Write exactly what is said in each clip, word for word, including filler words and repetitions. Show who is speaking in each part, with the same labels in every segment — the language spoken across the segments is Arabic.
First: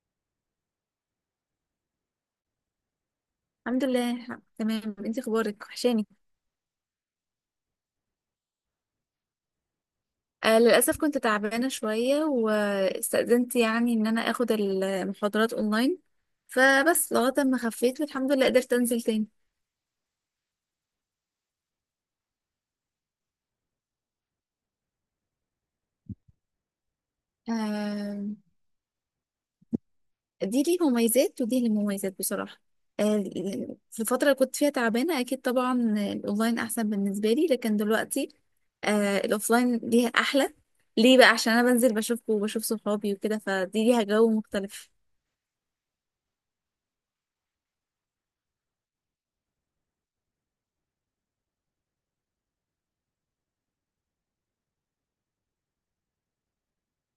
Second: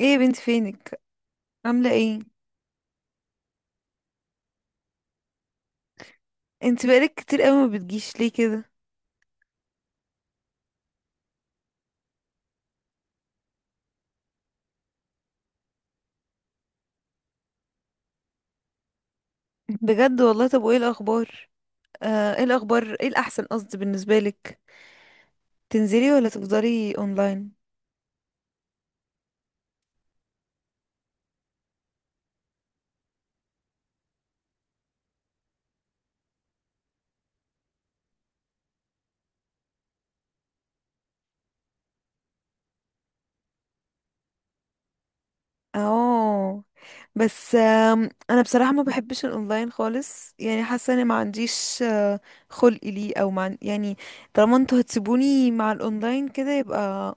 Speaker 1: ايه يا بنت، فينك؟ عامله ايه؟
Speaker 2: الحمد لله تمام، انت اخبارك؟ وحشاني.
Speaker 1: انت بقالك كتير قوي ما بتجيش ليه كده؟
Speaker 2: آه للاسف كنت تعبانه شويه واستأذنت يعني ان انا اخد المحاضرات اونلاين، فبس لغايه ما خفيت والحمد لله قدرت انزل تاني.
Speaker 1: بجد والله. طب وايه الاخبار؟ آه، ايه الاخبار، ايه الاحسن قصدي بالنسبه لك؟ تنزلي ولا تفضلي اونلاين؟
Speaker 2: آه دي ليه مميزات ودي ليه مميزات بصراحه. آه في الفتره اللي كنت فيها تعبانه اكيد طبعا الاونلاين احسن بالنسبه لي، لكن دلوقتي آه الاوفلاين ليها احلى. ليه بقى؟ عشان انا بنزل بشوفكم وبشوف صحابي وكده، فدي ليها جو مختلف.
Speaker 1: اه. بس آم، انا بصراحه ما بحبش الاونلاين خالص، يعني حاسه اني ما عنديش آه، خلق ليه او مع، يعني طالما انتوا هتسيبوني مع الاونلاين كده، يبقى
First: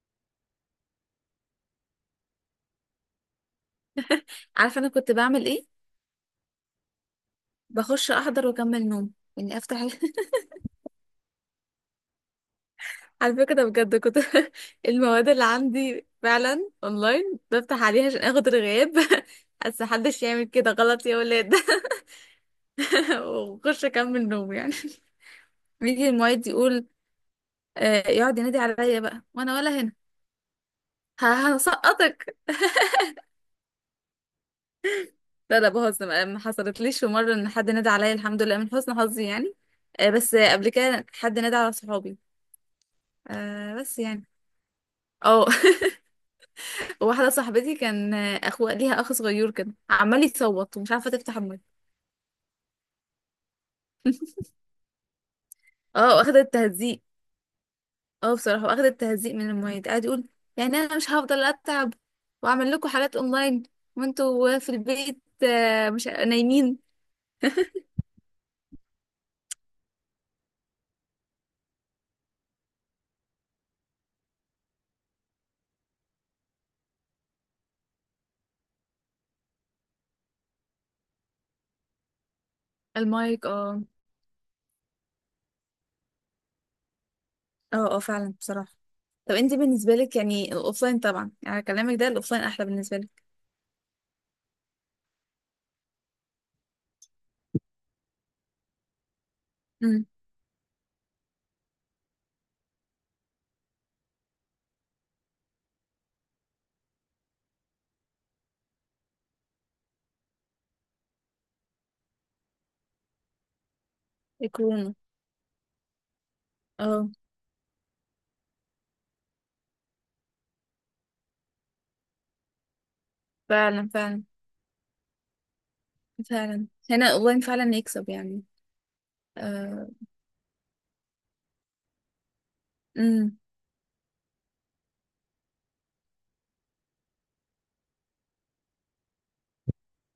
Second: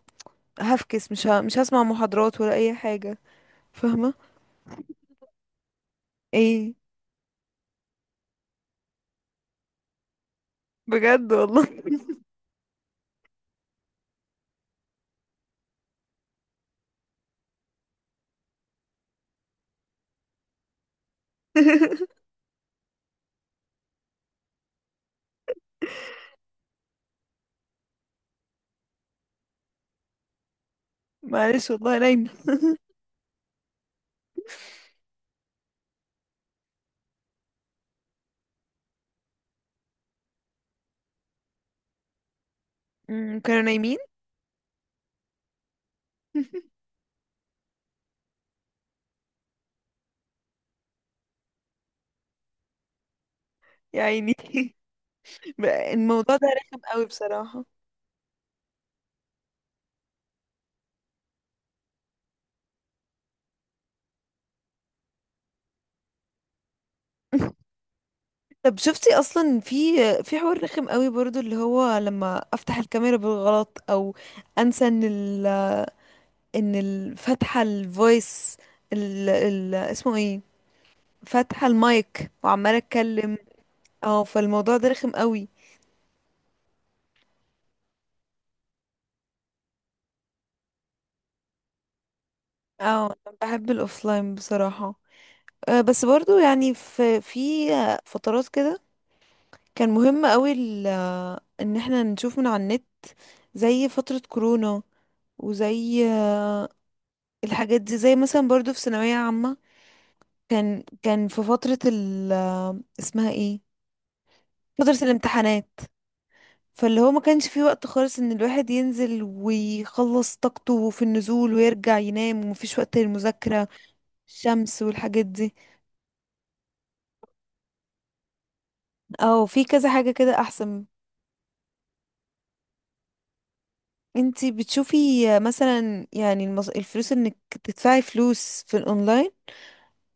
Speaker 1: هفكس، مش ه... مش هسمع محاضرات ولا اي حاجه. فاهمه؟
Speaker 2: عارفه انا كنت بعمل ايه؟
Speaker 1: ايه؟
Speaker 2: بخش احضر واكمل نوم، يعني افتح ال-
Speaker 1: بجد والله.
Speaker 2: على فكره ده بجد كنت المواد اللي عندي فعلا اونلاين بفتح عليها عشان اخد الغياب. بس محدش يعمل كده، غلط يا ولاد. واخش اكمل نوم يعني. بيجي المعيد يقول، آه، يقعد ينادي عليا بقى وانا ولا هنا. ه-
Speaker 1: معلش والله، نايمة.
Speaker 2: هسقطك. لا لا، بهزر. ما ما حصلتليش في مره ان حد نادى عليا، الحمد لله من حسن حظي يعني. آه، بس آه، قبل كده حد نادى على صحابي.
Speaker 1: أمم، كانوا
Speaker 2: آه،
Speaker 1: نايمين.
Speaker 2: بس يعني اه واحدة صاحبتي كان اخو ليها، اخ صغير كده عمال يصوت ومش عارفة تفتح المايك.
Speaker 1: يا عيني. بقى
Speaker 2: اه،
Speaker 1: الموضوع
Speaker 2: واخدة
Speaker 1: ده رخم
Speaker 2: التهزيق.
Speaker 1: قوي بصراحة.
Speaker 2: اه بصراحة، واخدة التهزيق من المعيد قاعد يقول، يعني انا مش هفضل اتعب واعمل لكم حالات اونلاين وانتوا في البيت آه، مش نايمين.
Speaker 1: طب شفتي اصلا؟ في في حوار رخم قوي برضو، اللي هو لما افتح الكاميرا بالغلط، او انسى ان ال ان ال- فاتحة الفويس. ال ال اسمه ايه، فاتحة المايك وعمالة اتكلم.
Speaker 2: المايك اه.
Speaker 1: اه، فالموضوع ده رخم قوي.
Speaker 2: اه اه فعلا بصراحة. طب انت بالنسبة لك يعني الاوفلاين طبعا، يعني كلامك ده الاوفلاين احلى بالنسبة
Speaker 1: اه،
Speaker 2: لك.
Speaker 1: أنا بحب الاوفلاين بصراحة. آه، بس برضو يعني، في في فترات كده كان
Speaker 2: امم.
Speaker 1: مهم قوي ال- ان احنا نشوف من على النت، زي فترة كورونا، وزي آه، الحاجات دي، زي مثلا برضو في ثانوية عامة، كان كان في فترة ال آه، اسمها ايه،
Speaker 2: الكورونا.
Speaker 1: فترة الامتحانات، فاللي
Speaker 2: اه
Speaker 1: هو ما كانش فيه وقت خالص ان الواحد ينزل ويخلص طاقته في النزول ويرجع ينام ومفيش وقت للمذاكرة.
Speaker 2: فعلا فعلا،
Speaker 1: الشمس والحاجات دي.
Speaker 2: فعلا هنا الاونلاين فعلا يكسب يعني.
Speaker 1: او في كذا حاجة كده احسن.
Speaker 2: آه.
Speaker 1: انتي بتشوفي آه، مثلا يعني المص... الفلوس، انك تدفعي فلوس في الاونلاين،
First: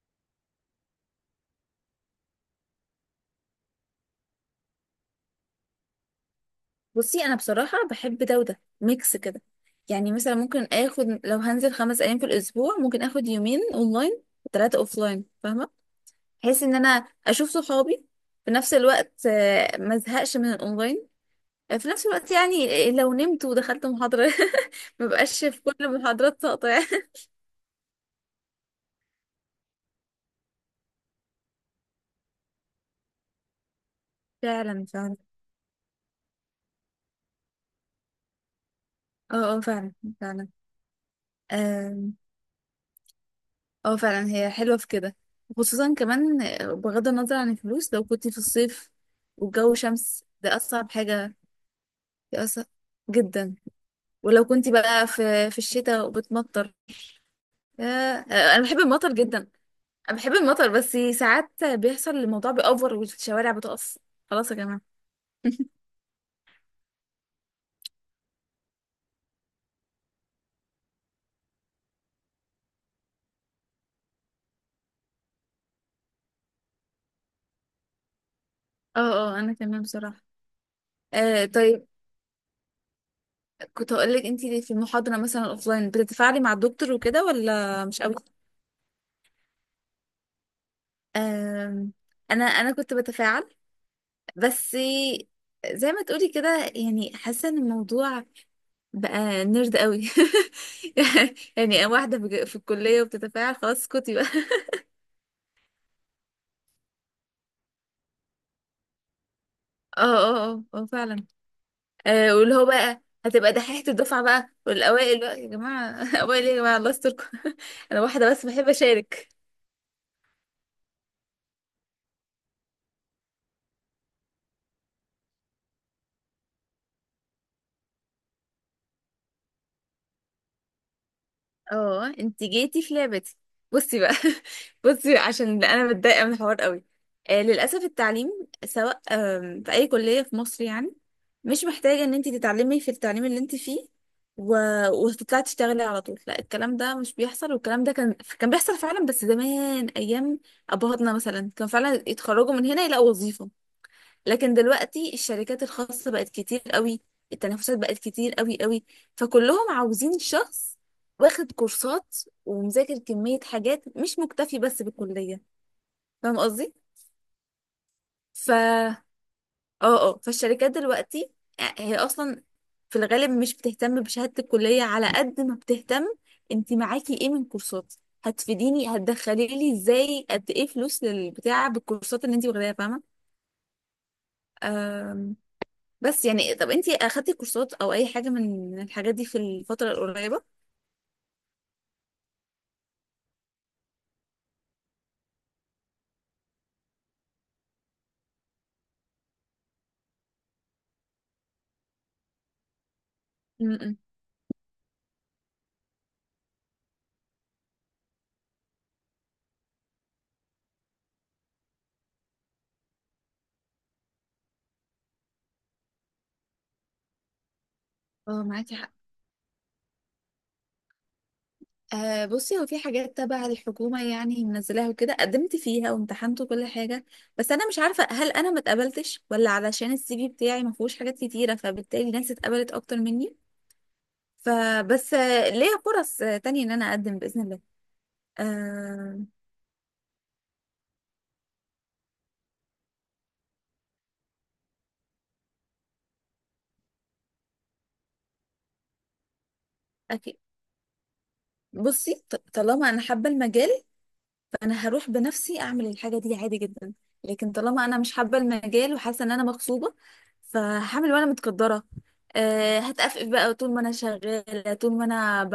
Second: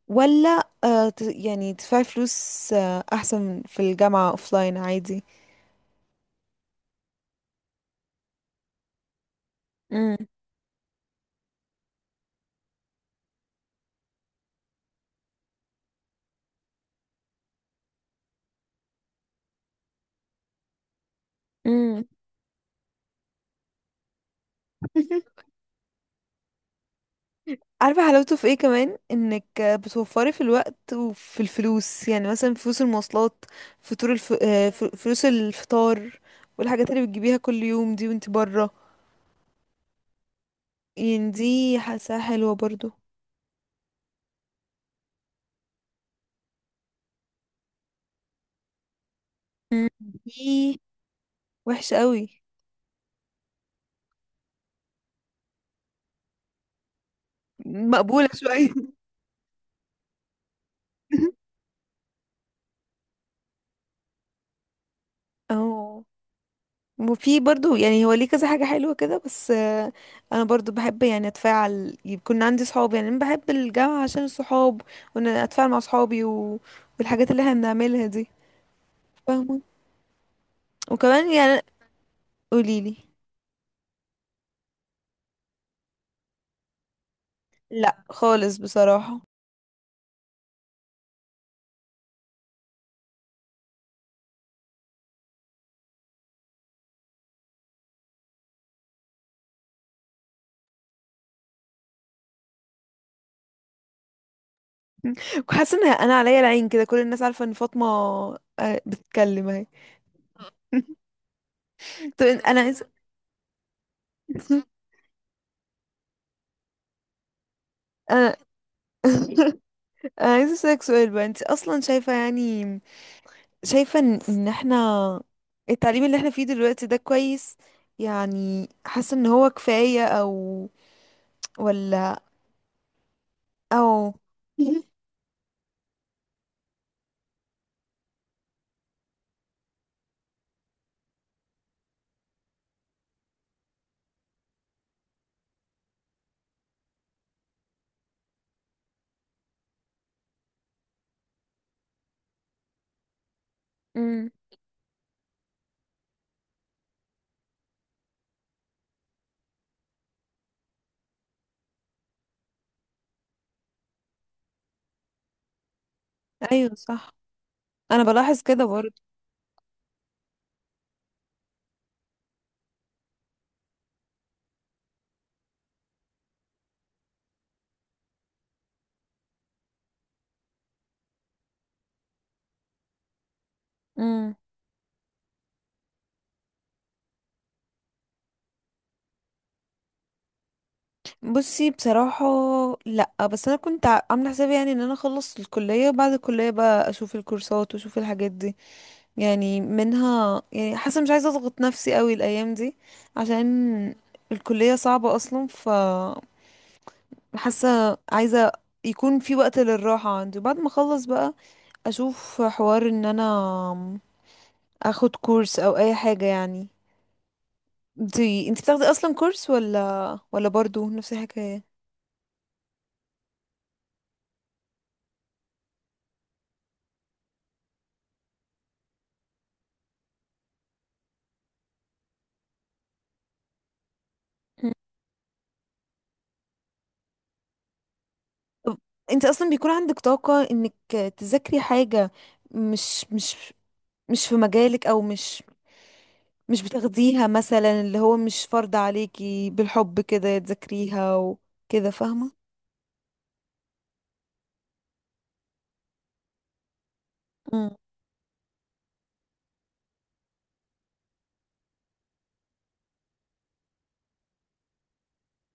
Speaker 1: ولا آه ت- يعني تدفعي فلوس آه احسن في الجامعة اوفلاين عادي؟
Speaker 2: بصي انا بصراحه بحب ده وده ميكس كده، يعني
Speaker 1: امم.
Speaker 2: مثلا ممكن اخد لو هنزل خمس ايام في الاسبوع، ممكن اخد يومين اونلاين وتلاته اوفلاين، فاهمه؟ بحيث ان انا اشوف صحابي، في نفس الوقت آه، ما ازهقش من الاونلاين. آه، في
Speaker 1: امم.
Speaker 2: نفس الوقت يعني لو نمت ودخلت محاضره، ما بقاش في كل المحاضرات ساقطه يعني.
Speaker 1: عارفة حلاوته في ايه كمان؟ انك بتوفري في الوقت وفي الفلوس، يعني مثلا فلوس المواصلات، فطور الف... آه، ف-
Speaker 2: فعلا فعلا.
Speaker 1: فلوس الفطار، والحاجات اللي بتجيبيها كل يوم دي وانت برا.
Speaker 2: اه اه فعلا
Speaker 1: يعني دي
Speaker 2: فعلا.
Speaker 1: حاساها حلوة برضو.
Speaker 2: اه فعلا، هي حلوة في كده، خصوصا كمان بغض النظر عن الفلوس، لو كنت في الصيف والجو شمس ده
Speaker 1: دي
Speaker 2: أصعب حاجة.
Speaker 1: وحشة قوي.
Speaker 2: دي أصعب جدا. ولو كنت بقى في في الشتاء وبتمطر، يا-
Speaker 1: مقبولة
Speaker 2: أنا
Speaker 1: شوية.
Speaker 2: بحب المطر جدا. أنا بحب المطر بس ساعات بيحصل الموضوع بيأوفر والشوارع بتقف. خلاص يا جماعة.
Speaker 1: اه، وفي برضو يعني هو ليه كذا حاجة حلوة كده، بس آه، انا برضو بحب يعني اتفاعل، يكون عندي صحاب، يعني انا بحب الجامعة عشان الصحاب، وان أنا اتفاعل مع صحابي و... والحاجات اللي احنا بنعملها دي.
Speaker 2: اه اه. أنا
Speaker 1: فاهمة؟
Speaker 2: كمان بصراحة.
Speaker 1: وكمان
Speaker 2: آه
Speaker 1: يعني،
Speaker 2: طيب،
Speaker 1: قوليلي.
Speaker 2: كنت هقولك انتي في المحاضرة مثلا الأوفلاين بتتفاعلي مع الدكتور وكده ولا مش
Speaker 1: لا،
Speaker 2: قوي؟
Speaker 1: خالص بصراحة.
Speaker 2: آم، انا انا كنت بتفاعل، بس زي ما تقولي كده، يعني حاسه ان الموضوع بقى نرد قوي. يعني واحده في في الكليه وبتتفاعل، خلاص اسكتي بقى.
Speaker 1: وحاسة ان انا عليا العين كده، كل الناس عارفة ان فاطمة آه، بتتكلم اهي.
Speaker 2: اه اه اه، آه، فعلا.
Speaker 1: طب
Speaker 2: آه واللي
Speaker 1: انا
Speaker 2: هو
Speaker 1: عايزة.
Speaker 2: بقى هتبقى دحيحة الدفعة بقى والأوائل بقى يا جماعة. أوائل إيه يا جماعة الله يستركم. أنا واحدة
Speaker 1: انا.
Speaker 2: بس بحب أشارك.
Speaker 1: انا عايزة اسألك سؤال بقى. انت اصلا شايفة يعني، شايفة ان إن احنا التعليم اللي احنا فيه دلوقتي ده كويس؟ يعني حاسة ان هو كفاية، او
Speaker 2: اه
Speaker 1: ولا
Speaker 2: انت جيتي في لعبتي. بصي
Speaker 1: او؟
Speaker 2: بقى. بصي بقى، عشان انا متضايقه من الحوار قوي. آه للاسف التعليم سواء آم، في اي كليه في مصر يعني، مش محتاجه ان انت تتعلمي في التعليم اللي انت فيه و... وتطلعي تشتغلي على طول. لا، الكلام ده مش بيحصل. والكلام ده كان كان بيحصل فعلا بس زمان، ايام ابهاتنا مثلا كان فعلا يتخرجوا من هنا يلاقوا وظيفه.
Speaker 1: امم.
Speaker 2: لكن دلوقتي الشركات الخاصة بقت كتير قوي، التنافسات بقت كتير قوي قوي. فكلهم عاوزين شخص واخد كورسات ومذاكر كمية حاجات، مش مكتفي بس بالكلية. فاهم قصدي؟
Speaker 1: ايوه، صح. انا بلاحظ
Speaker 2: ف
Speaker 1: كده برضه.
Speaker 2: اه اه، فالشركات دلوقتي آه، هي اصلا في الغالب مش بتهتم بشهادة الكلية على قد ما بتهتم انت معاكي ايه من كورسات، هتفيديني، هتدخلي لي ازاي، قد ايه فلوس للبتاع بالكورسات اللي انت واخداها.
Speaker 1: امم.
Speaker 2: فاهمة؟ بس يعني طب انتي اخدتي كورسات او اي حاجه من الحاجات دي في الفتره القريبه؟
Speaker 1: بصي بصراحة. لا، بس انا كنت ع- عاملة حسابي يعني ان انا اخلص الكلية، وبعد الكلية بقى اشوف الكورسات واشوف الحاجات دي. يعني منها يعني، حاسة مش عايزة اضغط نفسي قوي الايام دي، عشان
Speaker 2: امم.
Speaker 1: الكلية صعبة اصلا، ف حاسه عايزه يكون في وقت للراحه عندي، وبعد ما اخلص بقى اشوف حوار ان انا اخد كورس او اي حاجه يعني.
Speaker 2: اه
Speaker 1: انتي انتي
Speaker 2: معاكي
Speaker 1: بتاخدي
Speaker 2: حق.
Speaker 1: اصلا كورس، ولا ولا برضو نفس الحكايه؟
Speaker 2: آه بصي، هو في حاجات تبع الحكومة يعني منزلاها وكده، قدمت فيها وامتحنت وكل حاجة، بس أنا مش عارفة هل أنا ما اتقبلتش ولا علشان السي في بتاعي ما فيهوش حاجات كتيرة فبالتالي ناس اتقبلت أكتر مني.
Speaker 1: مم.
Speaker 2: فبس آه، ليا فرص آه، تانية إن أنا أقدم بإذن الله.
Speaker 1: طب
Speaker 2: آه
Speaker 1: انت اصلا بيكون عندك طاقه انك تذاكري حاجه مش مش مش في مجالك، او مش مش بتاخديها مثلا، اللي هو مش فرض عليكي بالحب كده
Speaker 2: أكيد.
Speaker 1: تذاكريها وكده،
Speaker 2: بصي
Speaker 1: فاهمه؟
Speaker 2: ط- طالما أنا حابة المجال، انا هروح بنفسي اعمل الحاجه دي عادي جدا. لكن طالما انا مش حابه المجال وحاسه ان انا مغصوبه، فهعمل وانا متقدره. أه، هتقفف بقى طول ما انا شغاله، طول ما انا ب...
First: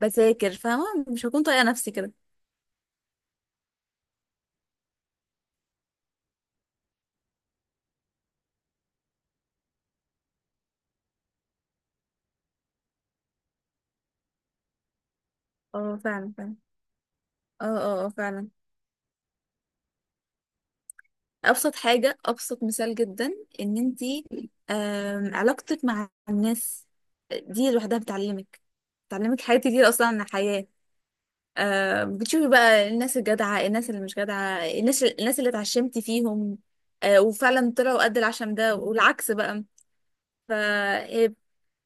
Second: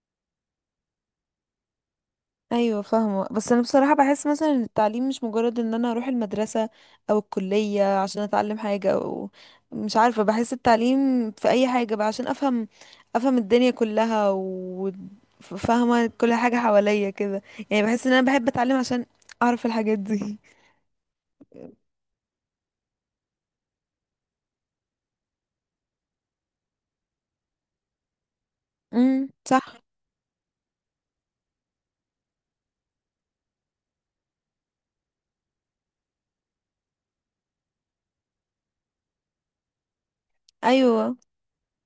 Speaker 2: بذاكر، فاهمه؟ مش هكون طايقه نفسي كده.
Speaker 1: ايوه فاهمه. بس انا بصراحه بحس مثلا ان التعليم مش مجرد ان انا اروح المدرسه او الكليه عشان اتعلم حاجه، او مش عارفه، بحس التعليم في اي حاجه بقى عشان افهم افهم الدنيا كلها
Speaker 2: اه
Speaker 1: وفاهمه
Speaker 2: فعلا
Speaker 1: كل حاجه
Speaker 2: فعلا.
Speaker 1: حواليا كده.
Speaker 2: اه
Speaker 1: يعني
Speaker 2: اه
Speaker 1: بحس
Speaker 2: آه،
Speaker 1: ان انا بحب
Speaker 2: فعلا.
Speaker 1: اتعلم عشان اعرف الحاجات دي.
Speaker 2: ابسط حاجه، ابسط مثال جدا، ان انتي آم، علاقتك مع الناس دي لوحدها بتعلمك،
Speaker 1: امم،
Speaker 2: بتعلمك حاجات
Speaker 1: صح.
Speaker 2: كتير اصلا عن الحياه. آه بتشوفي بقى الناس الجدعة، الناس اللي مش جدعة، الناس الناس اللي اتعشمتي فيهم آه وفعلا طلعوا قد العشم ده، والعكس بقى. ف
Speaker 1: ايوه.
Speaker 2: هي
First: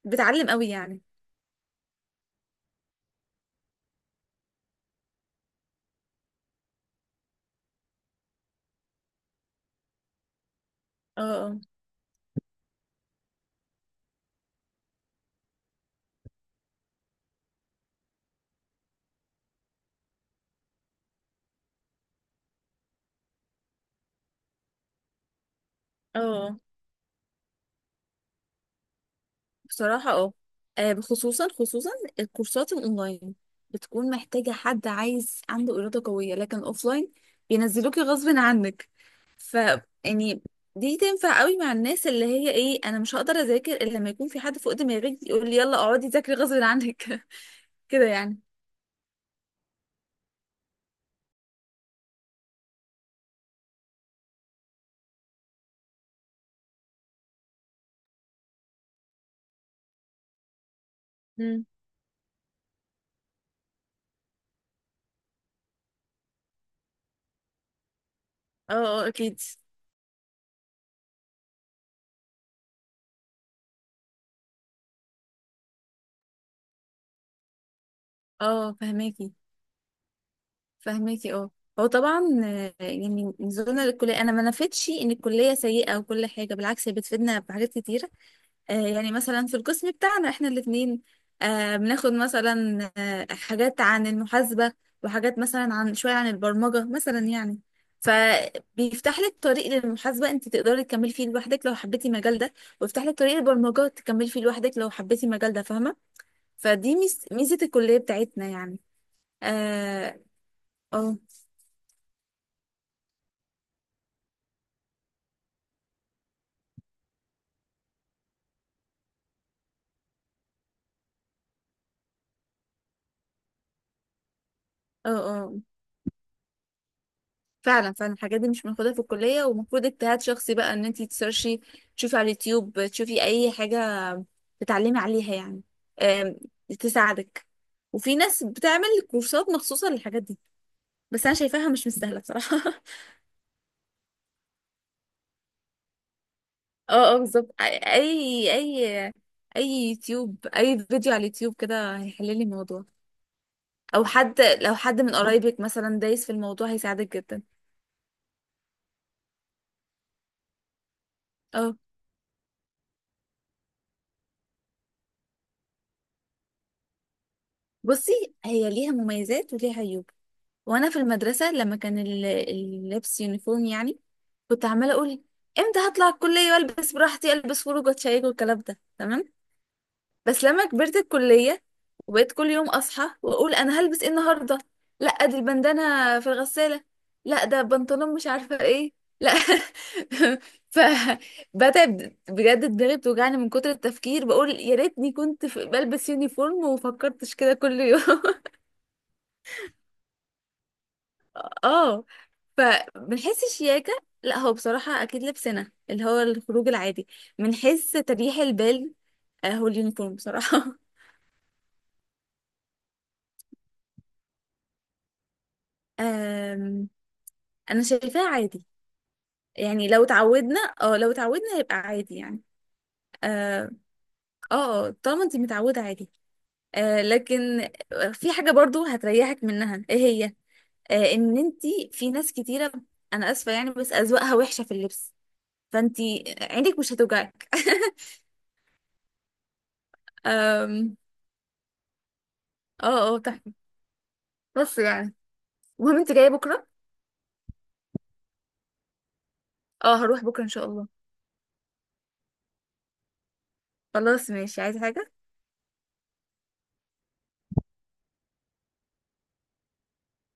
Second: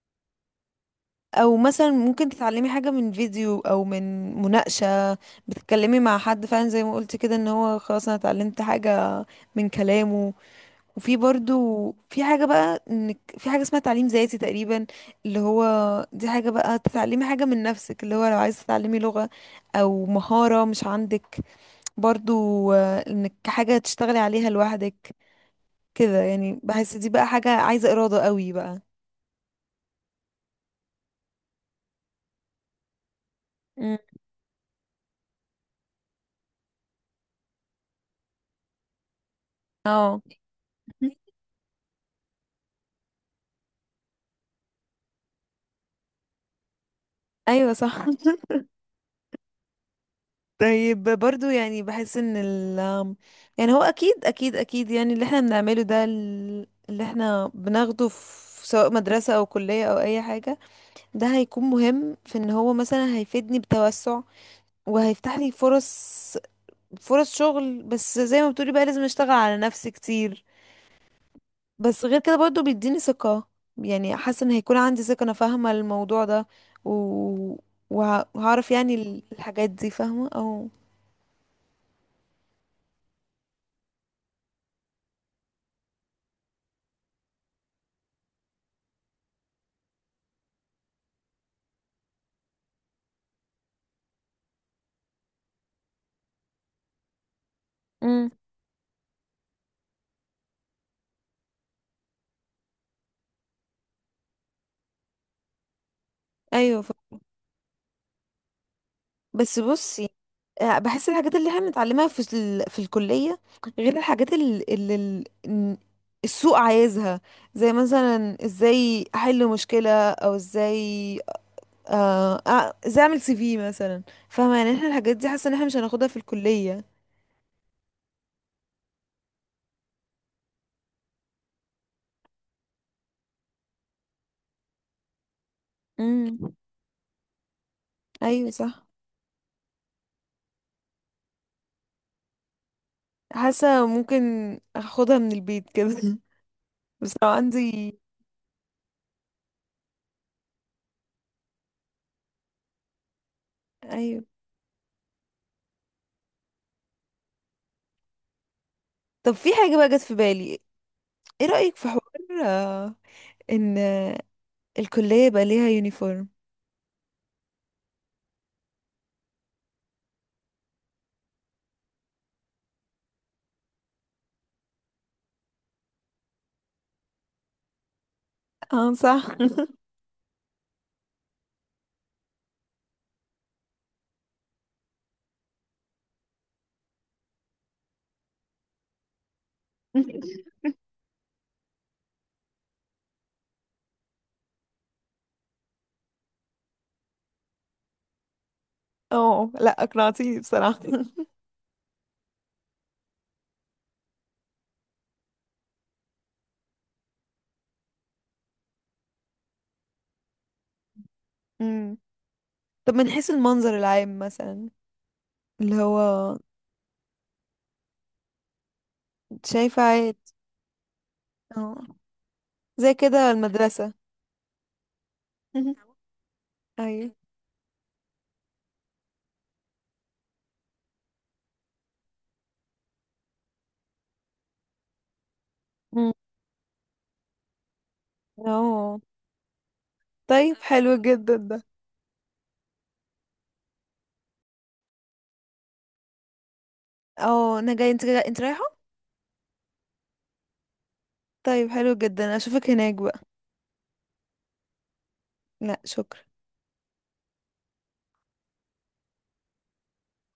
Speaker 2: بتعلم قوي يعني.
Speaker 1: او مثلا ممكن تتعلمي حاجه من فيديو او من مناقشه، بتتكلمي مع حد فعلا، زي ما قلت كده، ان هو خلاص انا اتعلمت حاجه من كلامه. وفي
Speaker 2: اه
Speaker 1: برضو في حاجة بقى، انك في حاجة اسمها تعليم ذاتي تقريبا، اللي هو دي حاجة بقى، تتعلمي حاجة من نفسك، اللي هو لو عايزة تتعلمي لغة او مهارة مش عندك، برضو آه، انك حاجة تشتغلي عليها لوحدك، كده
Speaker 2: اه، اه
Speaker 1: يعني، بحس دي بقى حاجة عايزة إرادة قوي بقى.
Speaker 2: بصراحة اه. آه، خصوصا خصوصا الكورسات الأونلاين
Speaker 1: مم.
Speaker 2: بتكون محتاجة حد عايز عنده إرادة قوية، لكن أوفلاين بينزلوكي غصب عنك. ف
Speaker 1: اه.
Speaker 2: يعني دي تنفع قوي مع الناس اللي هي ايه، انا مش هقدر اذاكر الا لما يكون في حد فوق دماغي يقول لي يلا اقعدي ذاكري غصب عنك.
Speaker 1: ايوه صح.
Speaker 2: كده يعني.
Speaker 1: طيب برضو يعني بحس ان ال، يعني هو اكيد اكيد اكيد، يعني اللي احنا بنعمله ده ال- اللي احنا بناخده في سواء مدرسة او كلية او اي حاجة، ده هيكون
Speaker 2: مم.
Speaker 1: مهم في ان هو مثلا هيفيدني بتوسع، وهيفتح لي فرص فرص شغل. بس زي ما بتقولي
Speaker 2: اه
Speaker 1: بقى لازم
Speaker 2: اه
Speaker 1: اشتغل
Speaker 2: اكيد.
Speaker 1: على نفسي كتير. بس غير كده برضو بيديني ثقة، يعني حاسة ان هيكون عندي ثقة، انا فاهمة الموضوع ده و... وه- وهعرف
Speaker 2: اه
Speaker 1: يعني ال-
Speaker 2: فهماكي،
Speaker 1: الحاجات دي، فاهمة؟ او
Speaker 2: فهماكي اه. هو طبعا آه، يعني نزولنا للكليه، انا ما نفدتش ان الكليه سيئه وكل حاجه، بالعكس هي بتفيدنا في حاجات كتيره. آه، يعني مثلا في القسم بتاعنا احنا الاثنين بناخد مثلا آه، حاجات عن المحاسبه وحاجات مثلا عن شويه عن البرمجه مثلا يعني.
Speaker 1: امم.
Speaker 2: فبيفتح لك طريق للمحاسبه انت تقدري تكملي فيه لوحدك لو حبيتي المجال ده، ويفتح لك طريق البرمجه تكملي فيه لوحدك لو حبيتي المجال ده، فاهمه؟
Speaker 1: ايوه. ف...
Speaker 2: فدي ميز- ميزة الكلية بتاعتنا يعني.
Speaker 1: بس بصي،
Speaker 2: اه
Speaker 1: آه، بحس
Speaker 2: اه
Speaker 1: الحاجات اللي احنا بنتعلمها في ال... في الكلية غير الحاجات اللي, اللي ال- إن السوق عايزها، زي مثلا ازاي احل مشكلة، او ازاي آه... آه، ازاي اعمل سي في مثلا. فاهمة يعني؟ احنا
Speaker 2: اه
Speaker 1: الحاجات دي حاسة ان
Speaker 2: آه.
Speaker 1: احنا مش هناخدها في الكلية.
Speaker 2: فعلا فعلا الحاجات دي مش بناخدها في الكلية، ومفروض اجتهاد شخصي بقى ان انتي تسيرشي، تشوفي على اليوتيوب، تشوفي اي حاجة تتعلمي عليها يعني، آم،
Speaker 1: امم.
Speaker 2: تساعدك. وفي ناس
Speaker 1: ايوه صح.
Speaker 2: بتعمل كورسات مخصوصة للحاجات دي، بس انا شايفاها مش مستاهلة بصراحة.
Speaker 1: حاسة ممكن اخدها من البيت كده. بس
Speaker 2: اه اه
Speaker 1: لو
Speaker 2: بالظبط، اي
Speaker 1: عندي
Speaker 2: اي اي يوتيوب، اي فيديو على اليوتيوب كده هيحللي الموضوع. او
Speaker 1: ايوه.
Speaker 2: حد، لو حد من قرايبك مثلا دايس في الموضوع هيساعدك جدا.
Speaker 1: طب في حاجة بقى جت في بالي. ايه
Speaker 2: اه
Speaker 1: رأيك في حوار آه، ان الكلية يبقى ليها يونيفورم؟
Speaker 2: بصي، هي ليها مميزات وليها عيوب. وانا في المدرسه لما كان ال- اللبس يونيفورم يعني، كنت عماله اقول امتى هطلع الكليه والبس براحتي، البس خروج واتشيك والكلام ده،
Speaker 1: اه
Speaker 2: تمام.
Speaker 1: صح.
Speaker 2: بس لما كبرت الكليه وبقيت كل يوم اصحى واقول انا هلبس ايه النهارده، لا دي البندانه في الغساله، لا ده بنطلون مش عارفه ايه، لا. ف بدأت بجد دماغي بتوجعني من كتر التفكير، بقول يا ريتني كنت في- بلبس يونيفورم وفكرتش كده كل يوم.
Speaker 1: اه، لا اقنعتيني بصراحة.
Speaker 2: اه، فبنحس الشياكة. لا هو بصراحة أكيد لبسنا اللي هو الخروج العادي بنحس تريح البال. آه، هو اليونيفورم بصراحة.
Speaker 1: مم. طب من حيث المنظر العام مثلا، اللي هو
Speaker 2: آم، أنا شايفاه عادي.
Speaker 1: شايفة
Speaker 2: يعني لو
Speaker 1: عيد؟
Speaker 2: اتعودنا، اه لو اتعودنا
Speaker 1: اه.
Speaker 2: يبقى عادي يعني.
Speaker 1: زي كده
Speaker 2: اه
Speaker 1: المدرسة.
Speaker 2: اه آه، طالما انت متعودة
Speaker 1: مهم.
Speaker 2: عادي. آه
Speaker 1: ايوه.
Speaker 2: لكن في حاجة برضو هتريحك منها، ايه هي؟ آه ان انت، في ناس كتيرة انا اسفة يعني بس اذواقها وحشة في اللبس، فانت
Speaker 1: مم.
Speaker 2: عينك مش هتوجعك.
Speaker 1: اه. طيب
Speaker 2: آم،
Speaker 1: حلو جدا ده.
Speaker 2: اه اه. بس يعني المهم انت جايه بكره؟
Speaker 1: اه انا جاي، انت جاي، انت رايحة؟
Speaker 2: اه هروح بكره ان شاء الله.
Speaker 1: طيب حلو جدا، اشوفك هناك بقى.
Speaker 2: خلاص ماشي، عايزه حاجه؟
Speaker 1: لا، شكرا.